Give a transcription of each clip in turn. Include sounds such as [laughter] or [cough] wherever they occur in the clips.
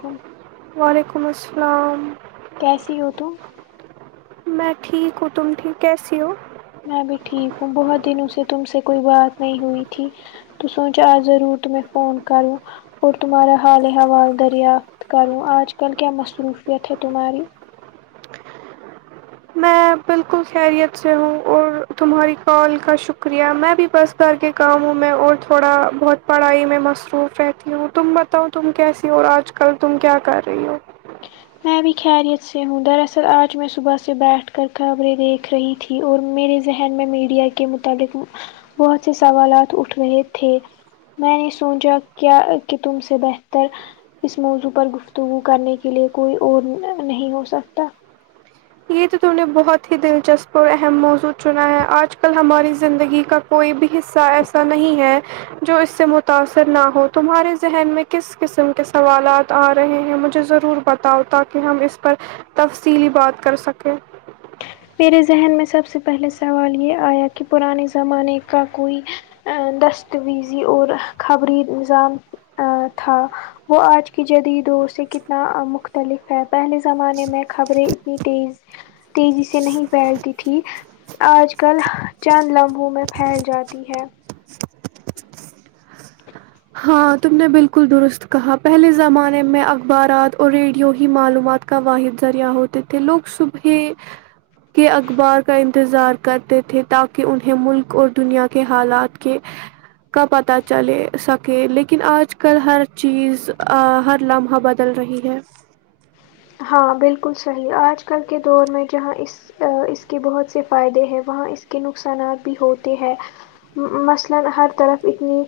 کم وعلیکم السلام کیسی ہو تو میں ٹھیک ہوں تم ٹھیک کیسی ہو میں بھی ٹھیک ہوں بہت دنوں سے تم سے کوئی بات نہیں ہوئی تھی تو سوچا آج ضرور تمہیں فون کروں اور تمہارا حال حوال دریافت کروں آج کل کیا مصروفیت ہے تمہاری میں بالکل خیریت سے ہوں اور تمہاری کال کا شکریہ میں بھی بس گھر کے کاموں میں اور تھوڑا بہت پڑھائی میں مصروف رہتی ہوں تم بت تاؤ تم کیسی ہو اور آج کل تم کیا کر رہی ہو میں بھی خیریت سے ہوں دراصل آج میں صبح سے بیٹھ کر خبریں دیکھ رہی تھی تھی اور میرے ذہن میں میڈیا کے متعلق بہت سے سوالات اٹھ رہے تھے میں نے سونچا کیا کہ تم سے بہتر اس موضوع پر گفتگو کرنے کے لیے کوئی اور نہ نہیں ہو سکتا یہ تو تم نے بہت ہی دلچسپ اور اہم موضوع چنا ہے آج کل ہماری زندگی کا کوئی بھی حصہ ایسا نہیں ہے جو اس سے متاثر نہ ہو تمہارے ذہن میں کس قسم کے سوالات آ رہے ہیں مجھے ضرور بتاؤ تاکہ ہم اس پر تفصیلی بات کر سکیں میرے ذہن میں سب سے پہلے سوال یہ آیا کہ پرانے زمانے کا کوئی آ دسویزی اور خبری نظام آ تھا وہ آج کی جدید دور سے کتنا آ مختلف ہے پہلے زمانے میں خبریں اتنی تیز تیزی سے نہیں پھیلتی تھی آج کل چند لمحوں میں پھیل جاتی ہے ہاں تم نے بالکل درست کہا پہلے زمانے میں اخبارات اور ریڈیو ہی معلومات کا واحد ذریعہ ہوتے تھے لوگ صبحے کے اخبار کا انتظار کرتے تھے تاکہ انہیں ملک اور دنیا کے حالات کے کا پتا چلے سک کہ لیکن آج کل ہر چیز آ ہر لمحہ بدل رہی ہے ہاں بالکل صحیح آج کل کے دور میں جہاں اس آ اس کے بہت سے فائدے ہیں وہاں اس کے نقصانات بھی ہوتے ہیں م مثلا ہر طرف اتنی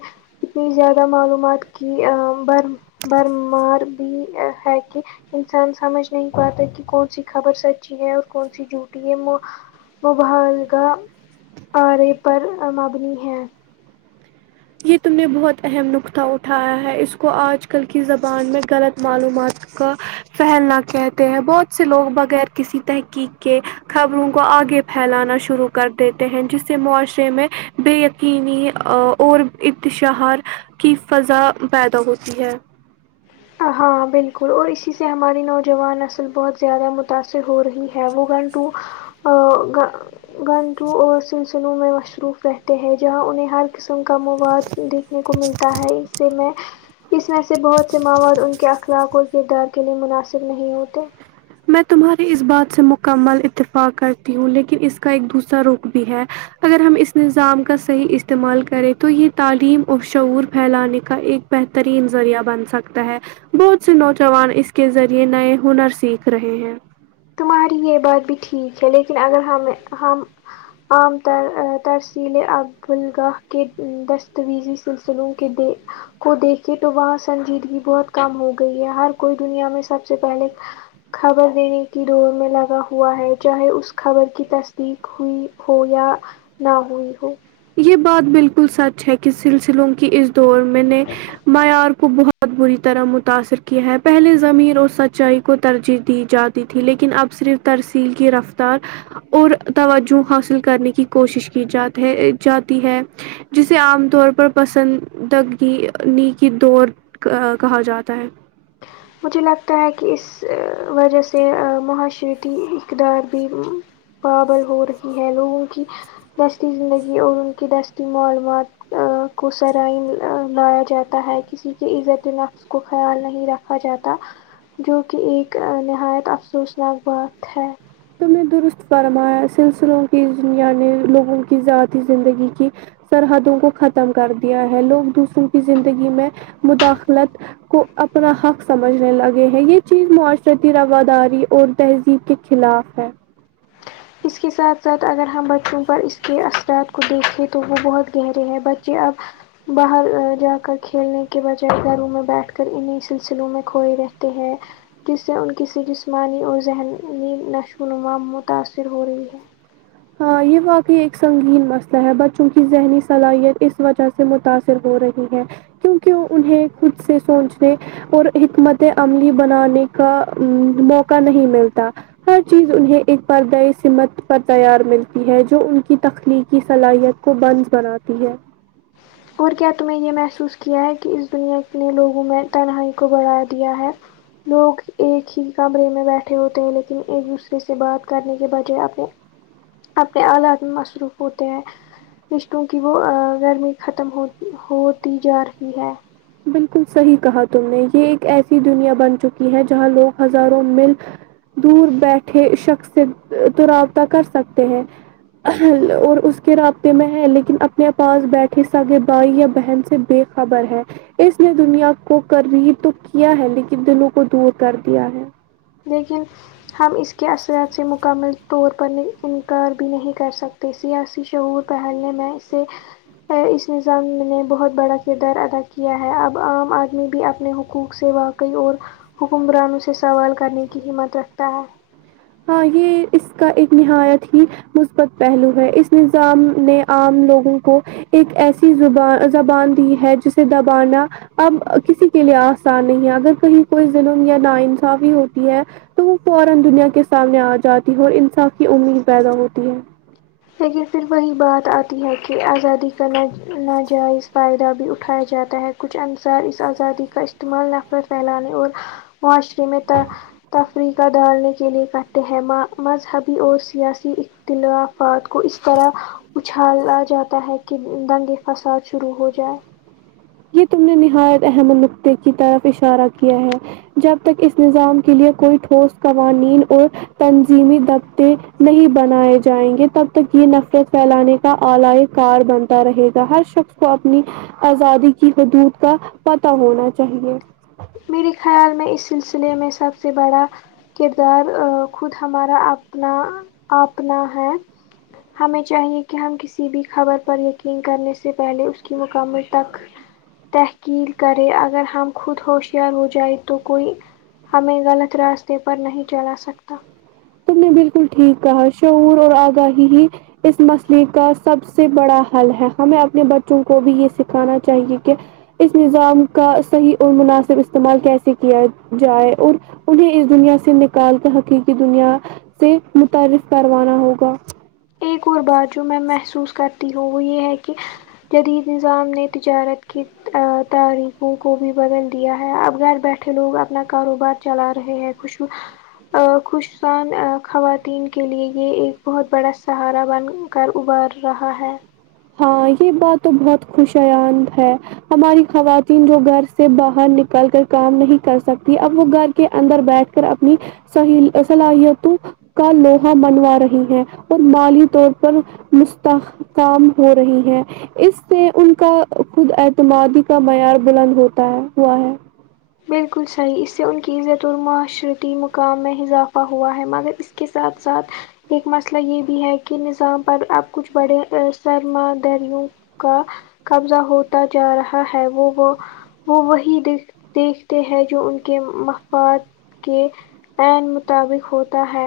اتنی زیادہ معلومات کی آ بر برمار بھی ہے کہ انس ہم سمجھ نہیں پاتے کہ کون سی خبر سچی ہے اور کون سی جوٹھی ہے مو مبحالگہ آرے پر مبنی ہے یہ تم نے بہت اہم نقطہ اٹھایا ہے اس کو آج کل کی زبان میں غلط معلومات کا پھیلنا کہتے ہیں بہت سے لوگ بغیر کسی تحقیق کے خبروں کو آگے پھیلانا شروع کر دیتے ہیں جس سے معاشرے میں بے یقینی آ اور اتشہار کی فضا پیدا ہوتی ہے ہاں بالکل اور اسی سے ہماری نوجوان نسل بہت زیادہ متاأثر ہو رہی ہے موغن ٹو آ گا گانٹوں اور سلسلوں میں مشروف رہتے ہیں جہاں انہیں ہر قسم کا مواد دیکھنے کو ملتا ہے اس میں اس میں سے بہت سے مواد ان کے اخلاق اور کردار کے لئے مناسب نہیں ہوتے میں تمہاری اس بات سے مکمل اتفاق کرتی ہوں لیکن اس کا ایک دوسرا رخ بھی ہے اگر ہم اس نظام کا صحیح استعمال کریں تو یہ تعلیم اور شعور پھیلانے کا ایک بہترین ذریعہ بن سکتا ہے بہت سے نوجوان اس کے ذریعے نئے ہنر سیکھ رہے ہیں ماری یہ بات بھی ٹھیک ہے لیکن اگر ہم ہم عام تر ا ترسیلے ابوالگاہ کے دستاویزی سلسلوں کے دے کو دیکھے تو وہاں سنجیدگی بہت کم ہو گئی ہے ہر کوئی دنیا میں سب سے پہلے خبر دینے کی دوڑ میں لگا ہوا ہے چاہے اس خبر کی تصدیق ہوئی ہو یا نہ ہوئی ہو یہ بات بالکل سچ ہے کہ سلسلوں کی اس دور میں نے معیار کو بہت بہت بری طرح متاثر کیا ہے پہلے ضمیر اور سچائی کو ترجیح دی جاتی تھی لیکن اب صرف ترسیل کی رفتار اور توجہ حاصل کرنے کی کوشش کی جات ہے جاتی ہے جسے عام طور پر پسند تکنیکی دور ک کہا جاتا ہے مجھے لگتا ہے کہ اس ا وجہ سے ا معاشرتی اقدار بھی ہوں پاگل ہو رہی ہے لوگوں کی دستی زندگی اور ان کی دستی معلومات ا کو سرے عام لایا جاتا ہے کسی کے عزت نفس کو خیال نہیں رکھ ا جاتا جو کہ ایک نہایت افسوسناک بات ہے تم نے درست فرمایا سلسلوں کی اس دنیا میں لوگوں کی ذاتی زندگی کی سرحدوں کو ختم کر دیا ہے لوگ دوسروں کی زندگی میں مداخلت کو اپنا حق سمجھنے لگے ہیں یہ چیز معاشرتی رواداری اور تہذیب کے خلاف ہے اس کے ساتھ ساتھ اگر ہم بچوں پر اس کے اثرات کو دیکھیں تو وہ بہت گہرے ہیں بچے اب باہر جا کر کھیلنے کے بجائے گھروں میں بیٹھ کر انہیں سلسلوں میں کھوئے رہتے ہیں جس سے ان کی س جسمانی اور ذہنی نشو و نما متاثر ہو رہی ہے ہاں یہ واقع ایک سنگین مسئلہ ہے بچوں کی ذہنی صلاحیت اس وجہ سے متاثر ہو رہی ہے کیونک انہیں خود سے سوچنے اور حکمت عملی بنانے کا موقع نہیں ملتا ہر چیز انہیں ایک بار دائی سمت پر تیار ملتی ہے جو ان کی تخلیقی صلاحیت کو بنس بناتی ہے اور کیا تمیں یہ محسوس کیا ہے کہ اس دنیا نے لوگوں میں تنہائی کو بڑھا دیا ہے لوگ ایک ہی کمرے میں بیٹھے ہوتے ہیں لیکن ایک دوسرے سے بات کرنے کے بجائے اپنے اپنے آلات میں مصروف ہوتے ہیں رشتوں کی وہ ا گرمی ختم ہو ہوتی جا رہی ہے بالکل صحیح کہا تم نے یہ ایک ایسی دنیا بن چکی ہے جہاں لوگ ہزاروں میل دور بیٹھے شخص سے تو رابطہ کر سکتے ہیں ہ اور اس کے رابطے میں ہے لیکن اپنے پاس بیٹھے سگے بھائی یا بہن سے بے خبر ہے اس نے دنیا کو قریب تو کیا ہے لیکن دلوں کو دور کر دیا ہے لیکن ہم اس کے اثرات سے مکمل طور پر نہی انکار بھی نہیں کر سکتے سیاسی شعور پہننے میں اسے ہے اس نظام نے بہت بڑا کردار ادا کیا ہے اب عام آدمی بھی اپنے حقوق سے وا قف اور حکمرانوں سے سوال کرنے کی ہمت رکھتا ہے ہاں یہ اس کا ایک نہایت ہی مثبت پہلو ہے اس نظام نے عام لوگوں کو ایک ایسی زبان زبان دی ہے جسے دبانا اب کسی کے لیے آسان نہیں ہے اگر کہیں کوئی ظلم یا نا انصافی ہوتی ہے تو وہ فورا دنیا کے سامنے آ جاتی ہے اور انصاف کی امید پیدا ہوتی ہے لیکن پھر وہی بات آتی ہے کہ آزادی کا نا ناجائز فائدہ بھی اٹھایا جاتا ہے کچھ انصار اس آزادی کا استعمال نفرت پھیلانے اور معاشرے میں ت فریقاں ڈالنے کے لیے کرتے ہیں ما مذہبی اور سیاسی اختلاف افاد کو اس طرح اچھالا جاتا ہے کہ دنگے فساد شروع ہو جائے یہ تم نے نہایت اہم نقطہ کی طرف اشارہ کیا ہے جب تک اس نظام کے لیے کوئی ٹھوس قوانین اور تنظیمی دفتےنہیں بنائے جائیں گے تب تک یہ نفرت فیلانے کا آلائ کار بنتا رہے گا ہر شخص کو اپنی آزادی کی حدود کا پتہ ہونا چاہیے میرے خیال میں اس سلسلے میں سب سے بڑا کردار ا خود ہمارا اپنا اپنا ہے ہمیں چاہیے کہ ہم کسی بھی خبر پر یقین کرنے سے پہلے اس کی مکمل تک تحقیل کریں اگر ہم خود ہوش یار ہو جائے تو کوئی ہمیں غلط راستے پر نہیں چلا سکتا تم نے بالکل ٹھیک کہا شعور اور آگاہی ہی اس مسئلے کا سب سے بڑا حل ہے ہمیں اپنے بچوں کو بھی یہ سکھانا چاہیے کہ اس نظام کا صحیح اور مناسب استعمال کیسے کیا جائے اور انہیں اس دنیا سے نکال کے حقیقی دنیا سے متعارف کروانا ہوگا ایک اور بات جو میں محسوس کرتی ہوں وہ یہ ہے کہ جدید نظام نے تجارت کی تاریخوں کو بھی بدل دیا ہے اب گھر بیٹھ ھے لوگ اپنا کاروبار چلا رہے ہیں خوشو خوشصان خواتین کے لیے یہ ایک بہت بڑا سہارا بن کر ابر رہا ہے ہاں یہ بات تو بہت خوشیان ہے ہماری خواتین جو گھر سے باہر نکل کر کام نہیں کر سکتی اب وہ گھر کے اندر بیٹھ کر اپنی صحیح صلاحیتوں کا لوہا منوا رہی ہے اور مالی طور پر مستحکام ہو رہی ہے اس سے ان کا خود اعتمادی کا معیار بلند ہوتا ہے ہوا ہے بالکل صحیح اس سے ان کی عزت الماشرتی مقام میں اضافہ ہوا ہے مگر اس کے ساتھ ساتھ ایک مسئلہ یہ بھی ہے کہ نظام پر اب کچھ بڑے سرما دروں کا قبضہ ہوتا جا رہا ہے وہ وہ وہ وہی د دیکھتے ہیں جو ان کے مفاد کے عین مطابق ہوتا ہے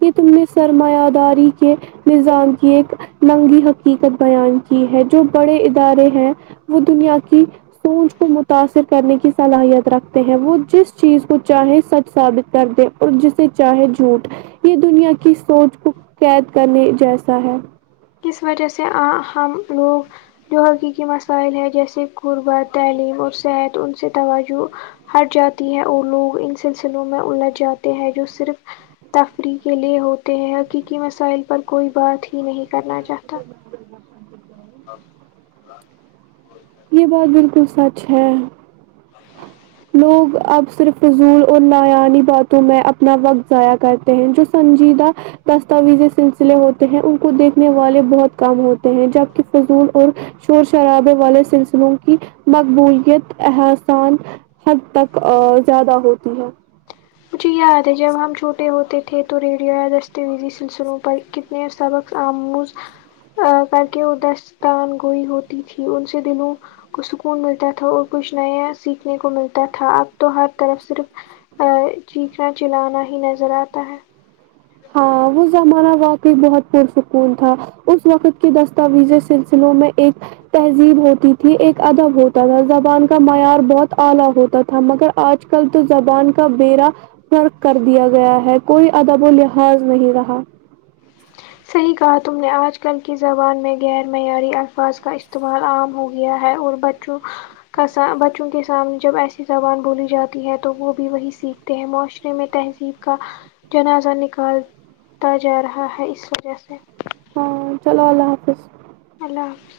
کہ تم نے سرمایہ داری کے نظام کی ایک لنگی حقیقت بیان کی ہے جو بڑے ادارے ہیں وہ دنیا کی سوچ کو متاثر کرنے کی صلاحیت رکھتے ہیں وہ جس چیز کو چاہے سچ ثابت کر دے اور جسے چاہے جھوٹ یہ دنیا کی سوچ کو قید کرنے جیسا ہے کس وجہ سے ہم لوگ جو حقیقی مسائل ہیں جیسے غربت تعلیم اور صحت ان سے توجہ ہٹ جاتی ہے اور لوگ ان سلسلوں میں الجھ جاتے ہیں جو صرف تفریح کے لیے ہوتے ہیں حقیقی مسائل پر کوئی بات ہی نہیں کرنا چاہتا [inaudible] [inaudible] یہ بات بالکل سچ ہے لوگ اب صرف رضول اور لاانی باتوں میں اپنا وقت ضائع کرتے ہیں جو سنجیدہ دستاویزی سلسلے ہوتے ہیں ان کو دیکھنے والے بہت کم ہوتے ہیں جبکہ فضول اور شور شرابے والے سلسلوں کی مقبولیت احسان حد تک ا زیادہ ہوتی ہے مجھے یاد ہے جب ہم چھوٹے ہوتے تھے تو ریڈیو یا دستاویزی سلسلوں پر کتنے سبق آموز ا کر کے وہ دستان گوئی ہوتی تھی ان سے دلوں کو سکون ملتا تھا اور کچھ نیا سیکھنے کو ملتا تھا اب تو ہر طرف صرف اے چیخنا چلانا ہی نظر آتا ہے ہاں وہ زمانہ واقع بہت پرسکون تھا اس وقت کے دستاویزی سلسلوں میں ایک تہذیب ہوتی تھی ایک ادب ہوتا تھا زبان کا معیار بہت اعلی ہوتا تھا مگر آج کل تو زبان کا بیڑا غرق کر دیا گیا ہے کوئی ادب و لحا ظ نہیں رہا صحیح کہا تم نے آج کل کی زبان میں غیر معیاری الفاظ کا استعمال عام ہو گیا ہے اور ب چوں کا سا بچوں کے سامنے جب ایسی زبان بولی جاتی ہے تو وہ بھی وہی سیکھ تے ہیں معاشرے میں تہذیب کا جنازہ نکل تا جا رہا ہے اس وجہ سے ہاں چلو اللہ حافظ اللہ حافظ